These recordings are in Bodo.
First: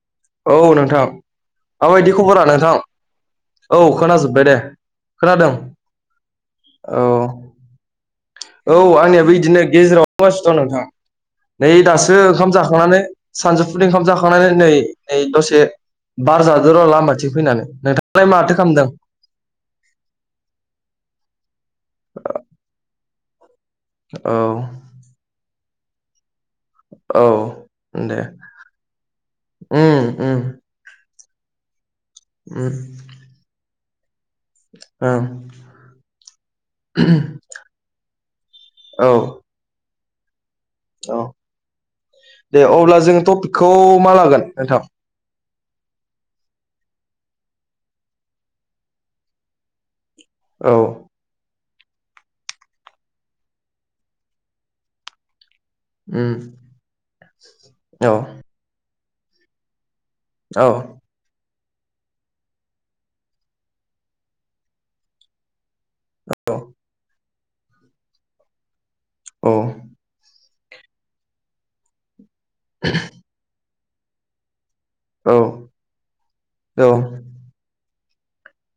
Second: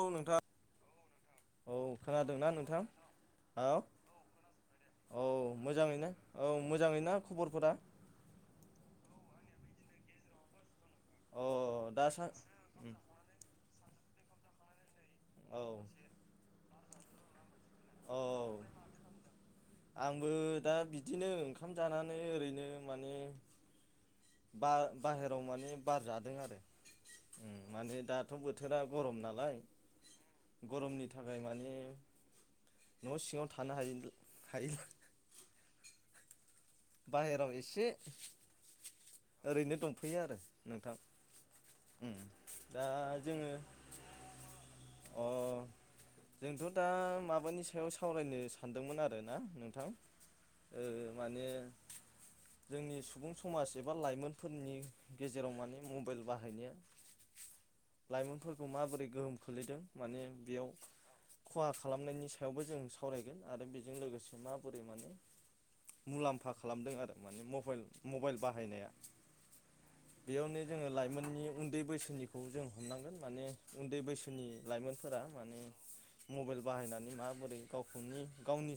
औ नोंथां औ नोंथां औ माबायदि खबरा खोनादोंना नोंथां? औ खोनाजोब्बाय दे। औ खोनादों मोजाङैनो औ औ मोजाङैना खबरफोरा? औ आंनिया बे बिदिनो गेजेरावासि दं अ नोंथाङा नै दासो दासा ओंखाम जाखांनानै सानजौफु नि ओंखाम जाखांनानै नै नै दसे औ बारजा र' लामाथिं फैनानै औ नोंथांआलाय माथो खालामदों? आंबो दा बिदिनो ओंखाम जानानै ओरैनो माने औ बा बाहेराव माने बार जादों आरो औ माने दे दाथ' बोथोरा गरम नालाय उम उम गरमनि नि थाखाय माने न' सिङाव थानो हादिआ। ओम बाहेराव एसे ओं औ ओरैनो दंफैयो आरो नोंथां औ उम दे दा अब्ला जों जोङो टपिकखौ मा लागोन नोंथां अ जोंथ' दा माबानि सायाव सावरायनो सानदोंमोन आरो ना नोंथां औ ओ माने जोंनि सुबुं समाज एबा लाइमोनफोरनि गेजेराव माने मबाइल उम बाहायनाया औ लाइमोनफोरखौ माबोरै गोहोम खख्लैदों माने औ बेयाव खहा खालामनायनि सायावबो जों सावरायगोन आरो बेजों लोगोसे माबोरै माने मुलामफा औ खालामदों आरो माने मबल मबाइल बाहायनाया अ बेयावनो जोङो लाइमोननि उन्दै बैसोनिखौ जों हमनांगोन माने उन्दै बैसोनि लाइमोनफोरा औ माने मबाइल औ बाहायनानै माबोरै गावखौनि गावनि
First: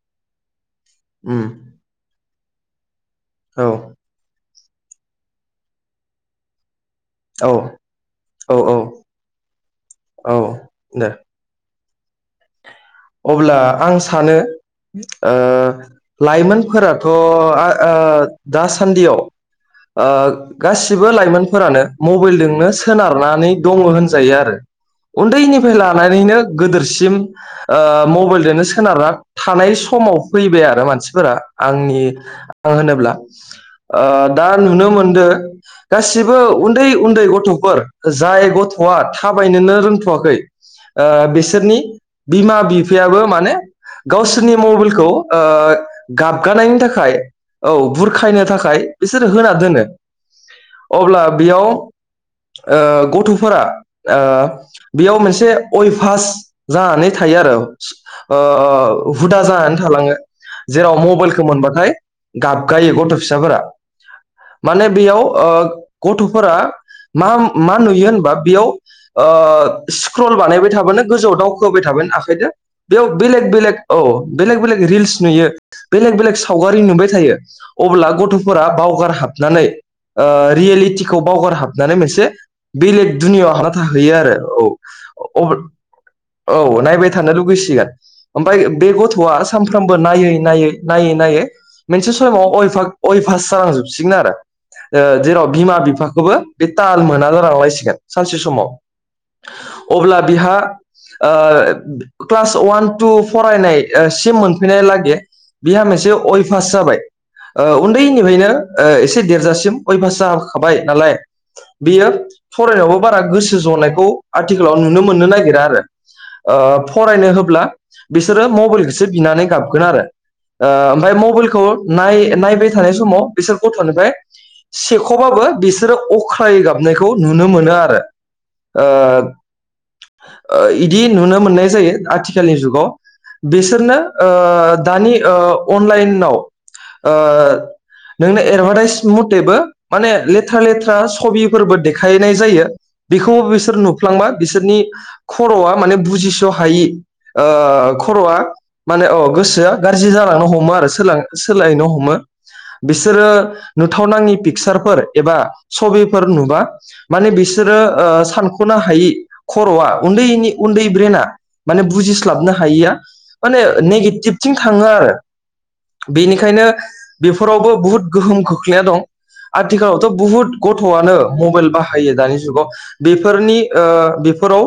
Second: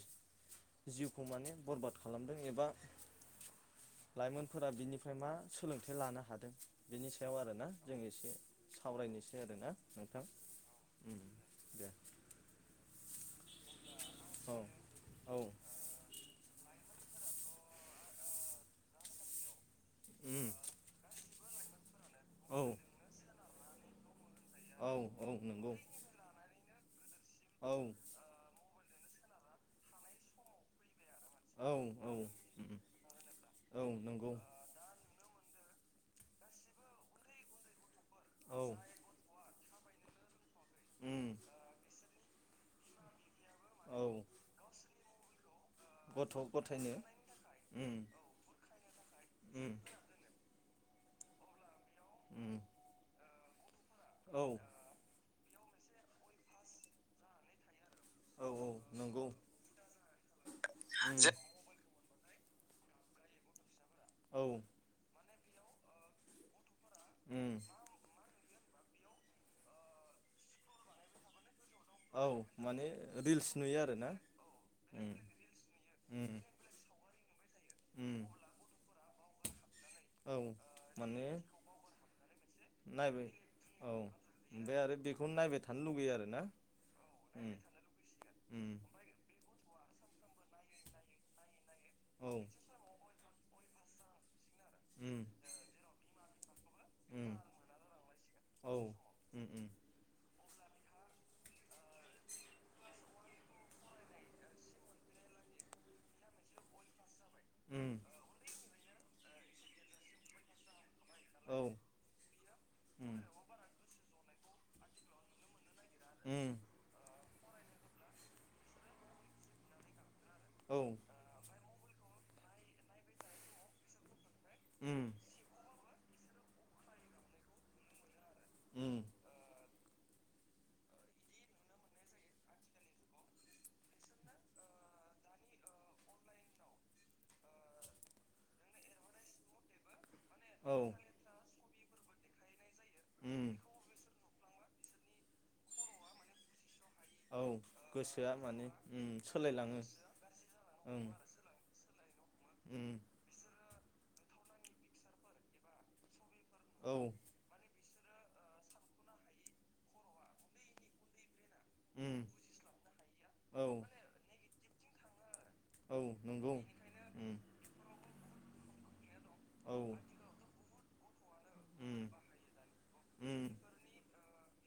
जिउखौ माने उम बरबाद खालामदों एबा औ लाइमोन फोरा बिनिफ्राय मा सोलोंथाइ लानो हादों बिनि सायाव औ आरोना जों एसे औ औ सावरायनोसै आरोना नोंथां नो उम दे अब्ला आं सानो औ औ ओह लाइमोनफोरा थ'आओ दासान्दियाव ओ उम गासिबो लाइमोन फोरानो औ मबाइलजोंनो सोनारनानै दङ होनजा जायो आरो औ औ नंगौ उन्दैनिफ्राय लानानैनो गोदोरसिम औ ओ मबाइलजोंनो सोनारना थानाय समाव फैबाय आरो मानसि फोरा औ आंनि औ आं होनोब्ला औ ओ नंगौ दा नुनो मोनदो गासिबो उन्दै उन्दै गथ'फोर जाय औ गथ'आ थाबायनोनो रोंथ'वाखै ओ उम बिसोरनि बिमा बिफायाबो माने औ गावसोरनि मबाइलखौ ओ गथ' गाबगानायनि गथायनो थाखाय औ उम बुरखायनो थाखाय बिसोर होना उम दोनो अब्ला बेयाव ओ उम गथ'फोरा ओ औ बेयाव मोनसे अयभास जानानै थायो आरो औ औ ओह नंगौ हुदा जानानै थालाङो जेराव उम मबाइलखौ मोनबाथाय गाबगायो गथ' फिसाफोरा औ माने बेयाव ओ गथ'फोरा मा उम मा नुयो होनबा बेयाव ओह स्क्रल बानायबाय थाबानो गोजौआव दावखोबाय था औ आखायदो माने बेयाव रिल्स बेलेग बेलेग नुयो औ आरोना बेलेक बेलेक उम रिल्स नुयो बेलेक उम बेलेग सावगारि नुबाय था थायो अब्ला उम गथ'फोरा बावगार हाबनानै ओ औ रियेलिटिखौ माने बावगार हाबनानै मोनसे बेलेग नायबाय दुनिआव हाबना औ थाहैयो आरो औ ओमफ्राय बेखौनो नायबाय थानो लुुबैयो आरो ना औ नायबाय थानो लुुबैसिगोन ओमफ्राय बे गथ'आ सानफ्रामबो नायै नायै नायै नायै मोनसे औ समाव अय पास जालांजोबसिगोन आरो उम जेराव बिमा बिफाखौबो बे ताल मोना उम जालांलायसिगोन सानसे समाव औ उम उम अब्ला बिहा क्लास वान टु फरायनाय सिम मोनफैनाय लागै बिहा मोनसे अय फास जाबाय। उम उन्दैनिफ्रायनो एसे देरजासिम अयभास जाखाबाय नालाय। औ उम बियो फरायनायावबो बारा गोसो जनायखौ आथिखालाव नुनो मोननो नागिरा आरो। [inaudible] उम फरायनो होब्ला बिसोरो मबाइलखौसो बिनानै गाबगोन आरो औ ओमफ्राय मबाइलखौ नाय नायबाय थानाय समाव बिसोर गथ'निफ्राय उम सेख'बाबो बिसोरो अख्राय गाबनायखौ नुनो मोनो आरो। उम इदि नुनो मोननाय जायो आथिखालनि जुगाव। बिसोरनो दानि अनलाइनाव नोंनो एडभार्टाइस मथेबो माने। लेथ्रा औ लेथ्रा सबिफोरबो देखायनाय जायो बेखौ उम बिसोर नुफ्लांबा‌ बिसोरनि खर'आ माने बुजिस' हायि। औ गोसोआ खर'आ उम माने अ गोसोआ सोलायलाङो गाज्रि जालांनो हमो आरो ओं सोलायनो हमो। उम बिसोरो नुथाव नाङि। पिकसारफोर एबा सबिफोर नुबा औ माने बिसोरो। सानख'नो हायि खर'आ उन्दैनि उन्दै ब्रेना। माने उम बुजिस्लाबनो हायिया माने औ नेगेटिभथिं थाङो आरो। औ नंगौ बेनिखायनो उम बेफोरावबो बहुद गोहोम खोख्लैया दं। औ आथिखालावथ' बुहुद गथ'आनो मबाइल उम बाहायो दानि जुगाव उम बेफोरनि ओ बेफोराव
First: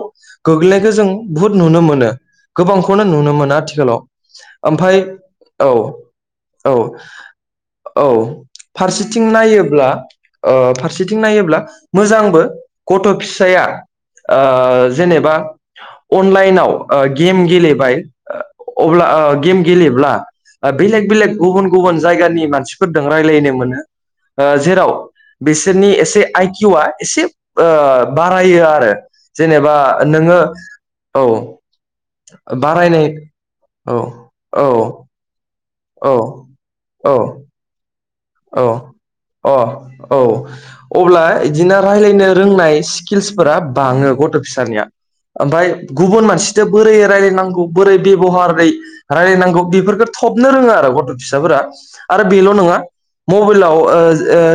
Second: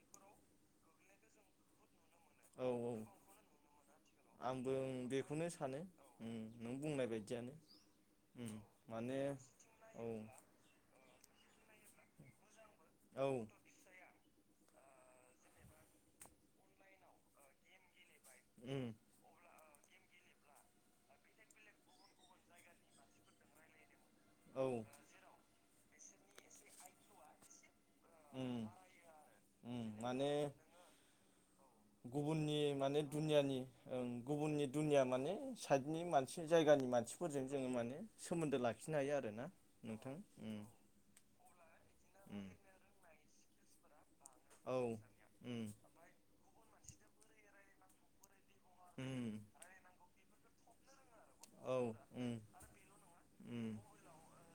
गोग्लैनायखौ जों बुहुत नुनो मोनो। औ औ गोबांखौनो नुनो मोनो आथिखालाव आंबो ओमफ्राय बेखौनो औ सानो उम नों औ। [inaudible] औ उम माने फारसेथिं नायोब्ला औ ओ फारसेथि नायोब्ला मोजांबो गथ' औ फिसाया जेनेबा। अनलाइनाव गेम गेलेबाय उम अब्ला गेम गेलेब्ला बेलेग बेलेग गुबुन गुबुन जायगानि मानसिफोरजों रायज्लायनो मोनो। औ जेराव बिसोरनि एसे आइकिउआ एसे बारायो उम आरो जेनेबा उम माने नोङो औ। गुबुननि माने बारायनाय दुनियानि औ ओ गुबुननि औ दुनिया माने। साइडनि मानसि औ जायगानि औ मानसिफोरजों जोङो माने। सोमोन्दो औ लाखिनो हायो आरोना अ नोंथां औ उम अब्ला बिदिनो राय्लायनो उम रोंनाय। स्किल्सफोरा बाङो गथ' औ फिसानिया उम ओमफ्राय गुबुन मानसि बोरै रायलायनांगौ बोरै बेब'हारै उम रायलायनांगौ बेफोरफोरखौ थबनो रोङो आरो गथ' फिसा। फिसाफोरा औ आरो उम बेल' नङा मबाइलाव उम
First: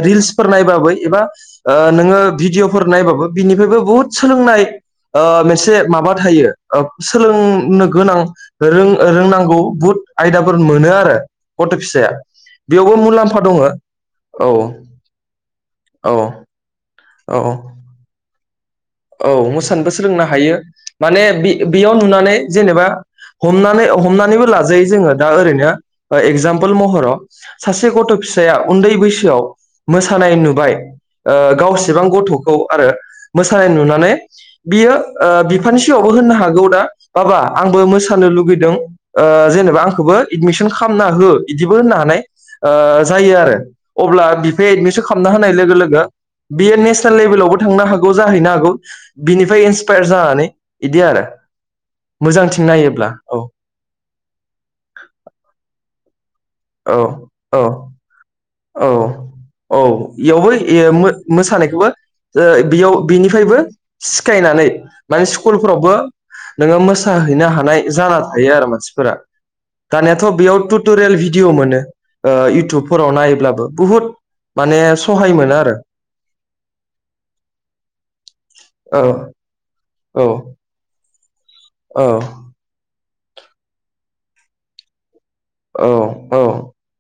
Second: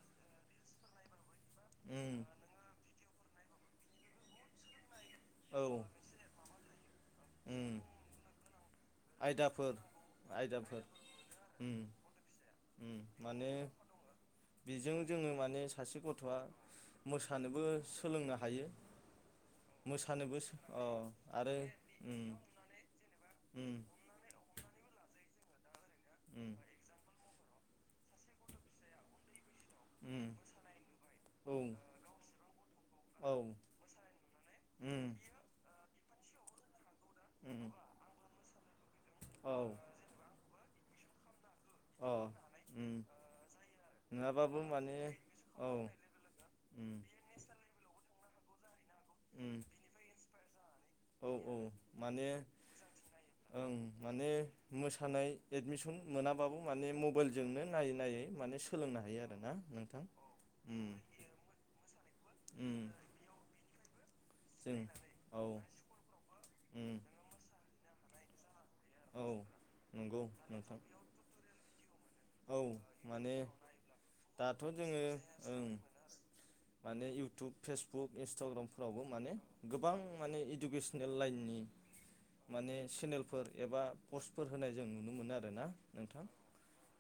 रिल्सफोर नायबाबो एबा ओ नोङो उम भिडिअफोर नायबाबो बिनिफ्रायबो बुहुद सोलोंनाय। ओ औ मोनसे माबा थायो उम सोलोंनो गोनां। रों-रोंनांगौ आयदाफोर बुहुथ आयदाफोर मोनो आरो उम गथ' फिसाया उम बेयावबो मुलाम्फा माने दङ औ बेजों जोङो माने सासे औ गथ'आ औ मोसानोबो सोलोंनानै औ मोसानोबो सोलोंनो हायो अ माने बे आरो बेयाव उम नुनानै जेनेबा उम हमनानै हमनानैबो लाजायो जोङो दा ओरैनो एगजामपोल महराव। सासे गथ' फिसाया उन्दै बैसोआव उम मोसानाय नुबाय ओ उम गावसेबां गथ'खौ आरो औ मोसानाय नुनानै बियो उम बिफानि सिगांयावबो होननो हागौ दा बाबा उम आंबो मोसानो लुगैदों। औ जेनेबा आंखौबो एदमिसन खालामना हो। बिदिबो होननो अ हानाय ओ उम जायो आरो अब्ला नङाबाबो बिफाया माने एदमिसन खालामना होनाय औ लोगो लोगो। बियो उम नेसनेल लेभेलावबो थांनो हागौ जाहैनो हागौ। उम बिनिफ्राय इन्सपायार जानानै इदि आरो औ औ माने मोजांथिं नायोब्ला औ। ओं माने मोसानाय एडमिसन मोनाबाबो माने औ औ मबाइलजोंनो नायै-नायै माने औ सोलोंनो हायो आरोना औ नोंथां इयावबो इय उम मो मोसानायखौबो ओ उम बियाव बेनिफ्रायबो सिखायनानै जों माने औ स्कुलफोरावबो नोङो उम मोसाहैनो हानाय जाना थायो आरो माने। मानसिफोरा औ दानियाथ नंगौ बेयाव नोंथां टुटुरियेल भिदिअ मोनो ओ औ इउटुबफोराव नाय माने बुहुत दाथ' माने जोङो सहाय मोनो ओं आरो। माने इउटुब फेसबुक इन्सटाग्रामफोरावबो औ माने गोबां माने इडुकेसनेल लाइननि औ माने चेनेलफोर एबा पस्टफोर होनाय जों नुनो मोनो आरो। आरोना औ नोंथां औ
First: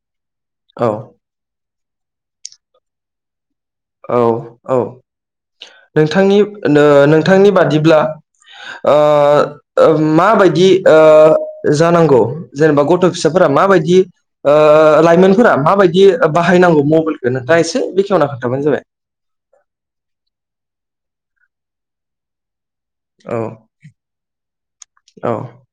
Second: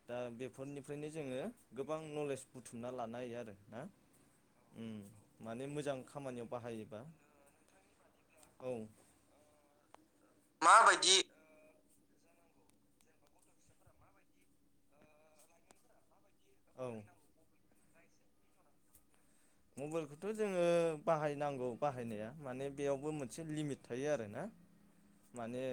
दा बेफोरनिफ्रायनो औ जोङो गोबां नलेज बुथुमना लानो हायो आरो। ना औ औ उम माने मोजां नोंथांनि खामानियाव बाहायोबा नों नोंथांनि बादिब्ला औ ओ माबायदि ओ जानांगौ जेनेबा गथ फिसाफोरा माबायदि ओ लाइमोनफोरा माबायदि बाहायनांगौ औ मबाइलखौनो दा एसे बेखेवना खोन्थाबानो जाबाय मबाइलखौथ जोङो बाहायनांगौ बाहायनाया माने बेयावबो औ मोनसे लिमिट थायो आर ना। औ माने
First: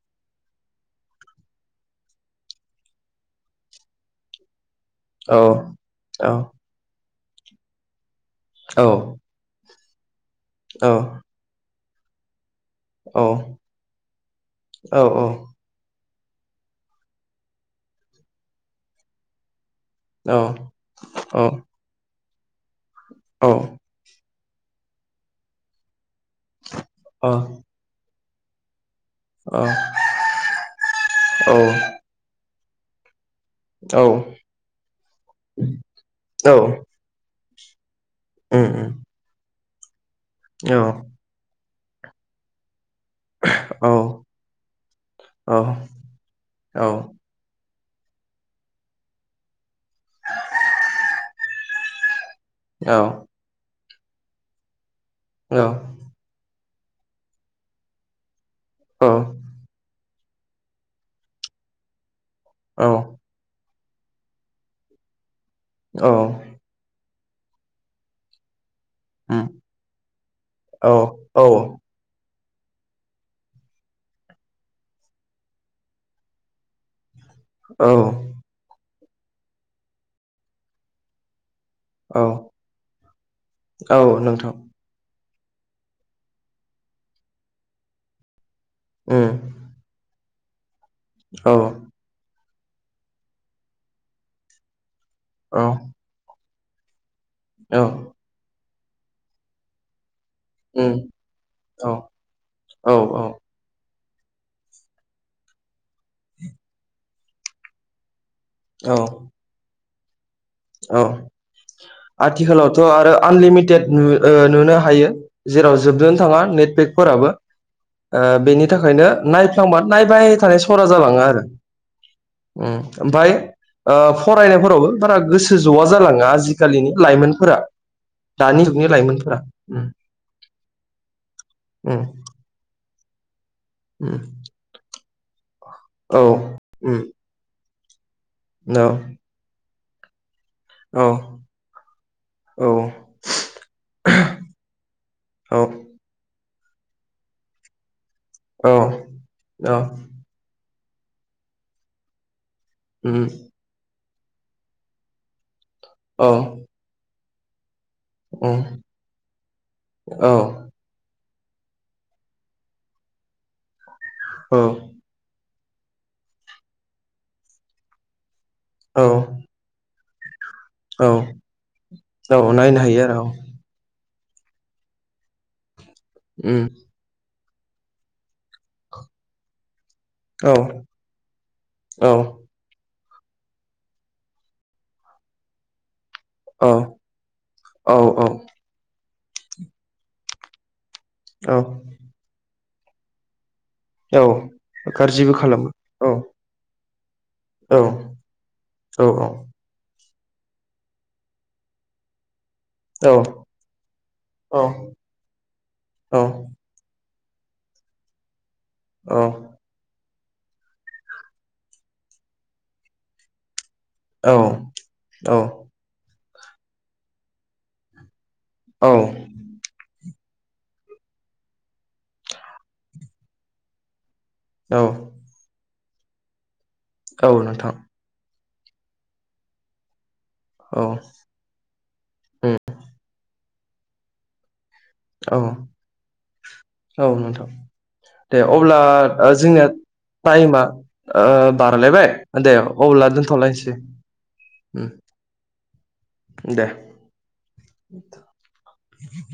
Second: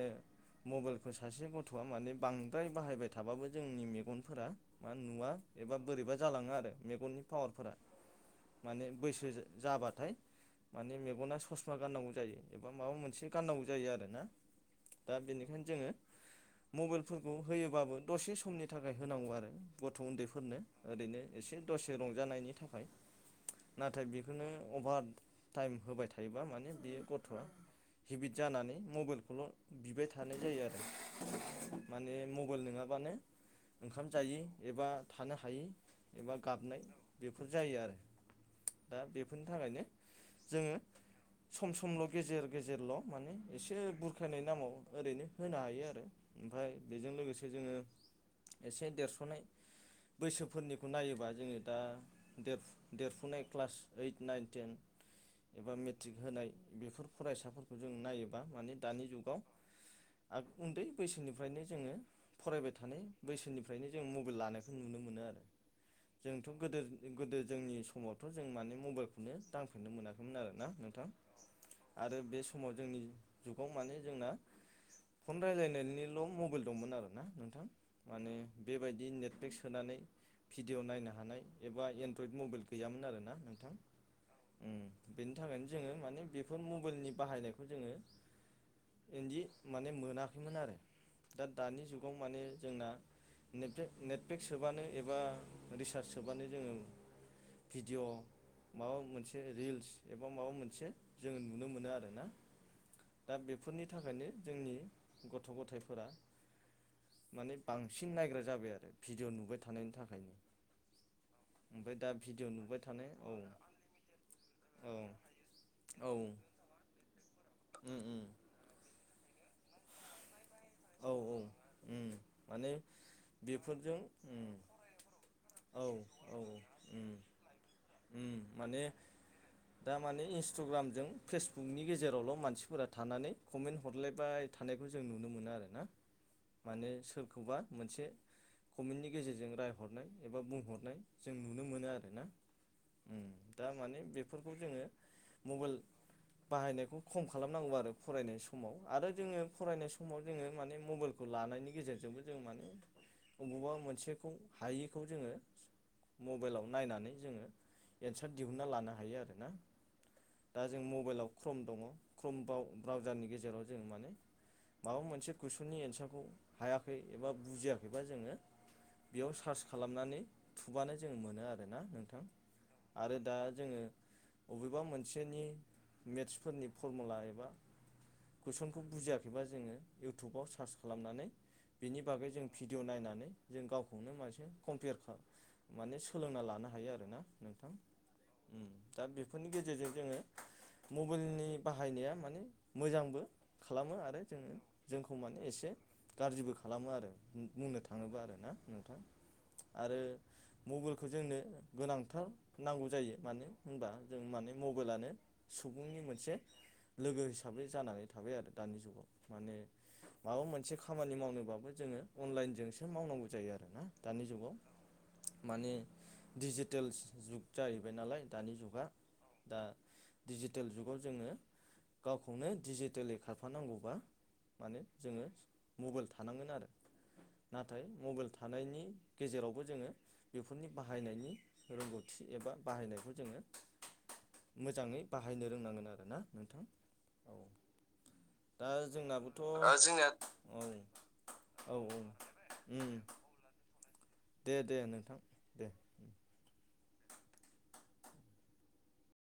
मबाइलफोर सासे गथआ माने बांद्राय बाहायबाय थाबाबो जोंनि मेगनफोरा मा नुवा औ एबा बोरैबा औ जालाङो आरो मेगननि पावारफोरा। माने औ बैसो जाबाथाय औ माने मेगना ससमा गाननांगौ जायो। एबा माबा मोनसे गाननांगौ जायो आरो ना औ दा बेनिखायनो जोङो मबाइलफोरखौ होयोबाबो दसे समनि थाखाय होनांगौ आरो। गथ औ उन्दैफोरनो ओरैनो औ एसे दसे रंजानायनि थाखाय नाथाय बे बेखौनो अभार टाइम होबाय थायोबा माने बेयो गथआ हेबिट जानानै मबाइलखौल औ बिबाय थानाय जायो आरो माने मबाइल नङाबानो औ ओंखाम जायि एबा थानो हायि एबा गाबनाय बेफोर जायो आरो उम उम दा बेफोरनि थाखायनो जोङो औ सम समल' गेजेर- गेजेरल' माने एसे औ बुरखायनाय नामाव ओरैनो औ होनो हायो आरो ओमफफ्राय औ बेजों लोगोसे जोङो एसे देरसनाय बैसोफोरनिखौ नायोबा जोङो दा औ देरफुनाय क्लास ओइट नाइन टेन औ उम औ एबा मेट्रिक होनाय बेफोर फरायसाफोरखौ जों नायोबा माने दानि जुगाव उन्दै बैसोनिफ्रायनो जोङो फरायबाय थानाय बैसोनिफ्राय ओफ्रायनो जों मबाइल लानायखौ नुनो मोनो आरो। जोंथ गोद गोदो जोंनि समावथ जों माने मबाइलखौनो दांफेरनो मोनाखैमोन आरोना नोंथां आरो बे समाव जोंनि जुगाव माने जोंना फन रायज्लायनायनिल मबाइल दंमोन आरोना नोंथां औ माने बेबायदि नेटफ्लिक्स होनानै भिडिअ नायनो हानाय एबा औ बिदि मबाइल गैयामोन आर ना नोंथां। औ नोंथां बेनि थाखायनो जोङो मानिे बेफोर मबाइलनि बाहायनायखौ जोङो उम इदि माने मोनाखैमोन आरो दा औ दानि जुगाव माने जोंना ने नेटफ्लिकस सोबानो एबा औ रिसार्ज सोबानो जोङो औ भिडिअ माबा मोनसे रिल्स एबा माबा मोनसे उम जोङो नुनो औ मोनो आरो ना औ दा बेफोरनि नि थाखायनो जोंनि गथ' गथायफोरा माने बांसिन नायग्रा जाबाय आरो औ भिडिअ नुबाय थानायनि थाखाय औ ओमफ्राय दा भिडिअ नुबाय आथिखालावथ थानाय आरो औ आनलिमिटेड नु ओ नुनो औ हायो जेराव औ जोबदोनो थाङा नेटफेकफोर [unintelligible] ओ उम उम बेनि थाखायनो नायफ्लांबा नायबाय सरा औ जालाङो औ आरो उम माने ओम बेफोरजों उम ओमफ्र ज'आ औ जालाङो औ आजिखालिनि उम लाइमोनफोरा दानि माने जुगनि लाइमोनफोरा उम दा माने इन्सटाग्रामजों फेसबुकनि उम गेजेरावल' मानसिफोर फोरा थानानै कमेन्ट उम हरलायबाय थानायखौ जों नुनो मोनो आरो ना औ माने उम सोरखौबा मोनसे औ कमेन्टनि गेजेरजों राय एबा बुंहरनाय औ जों नुनो मोनो आरो ना औ दा माने बेफोरखौ जोङो औ मबाइल बाहायनायखौ खम खालामनांगौ आरो फरायनाय समाव आरो औ जोङो औ फरायनाय समाव जोङो माने मबाइलखौ लानायनि गेजेरजोंबो जों माने उम अबावबा मोनसे खौ हायिखौ जोङो औ मबाइलाव नायनानै जोङो एन्सार उम दिहुनन्ना लानो हायो आर ना औ दा जों मबाइलाव क्रम दङ क्रमबाव ब्रउजारनि गेजेराव जों माने औ माबा मोनसे कुइसननि एन्सारखौ हायाखै एबा बुजियाखैबा जोंङो औ बेयाव सार्च खालामनानै थुबानो औ जों मोनो आरोना नोंथां औ नायनो हायो आरो औ दा जोंङो बबेबा मोनसेनि उम मेथसफोरनि फरमुला एबा कुइसनखौ बुजियाखैबा जोंङो इउटुबाव औ सार्च खालामनानै बेनि औ बागै जों भिडिअ नायनानै नानै जों गावखौनो मोनसे कमपियार माने सोलोंना लानो औ हायो आरो ना नोंथां औ दा बेफोरनि गेजेरजों जोंङो मबाइलनि औ बाहायनाया माने मोजांबो खालामो आरो औ जोंङो जोंखौ गाज्रिबो माने एसे खालामो औ गाज्रिबो खालामो आरो औ बुंनो थाङोब्ला आरो ना नोंथां औ आरो मबाइलखौ जोंनो गोनांथार नांगौ औ जायो मानो होनबा जों माने मबाइलानो सुबुंनि औ मोनसे लोगो हिसाबै जानानै थाबाय आरो दानि जुगाव औ माने माबा मोनसे खामानि मावनोबाबो जोंङो अनलाइनजोंसो मावनांगौ जायो आरो ना दानि जुगाव माने डिजिटेल जुग जाहैबाय नालाय दानि जुगा दा दिडिजिटेल जुगाव जोंङो गावखौनो डिजिटेेललि खारफानांगौबा माने जोंङो मबाइल थानांगोन आरो औ नोंथां नाथाय मबाइल थानायनि गेजेरावबो जोंङो बेफोरनि औ बाहायनायनि रोंगौथि एबा उम बाहायनायखौ जोंङो मोजाङै औ बाहायनो रोंनांगोन आरो ना नोंथां औ दा जोंना जोंनि टाइमा औ बारलायबाय दे उम अब्ला दोनथ'लायनोसै दे दे उम नोंथां दे [unintelligible]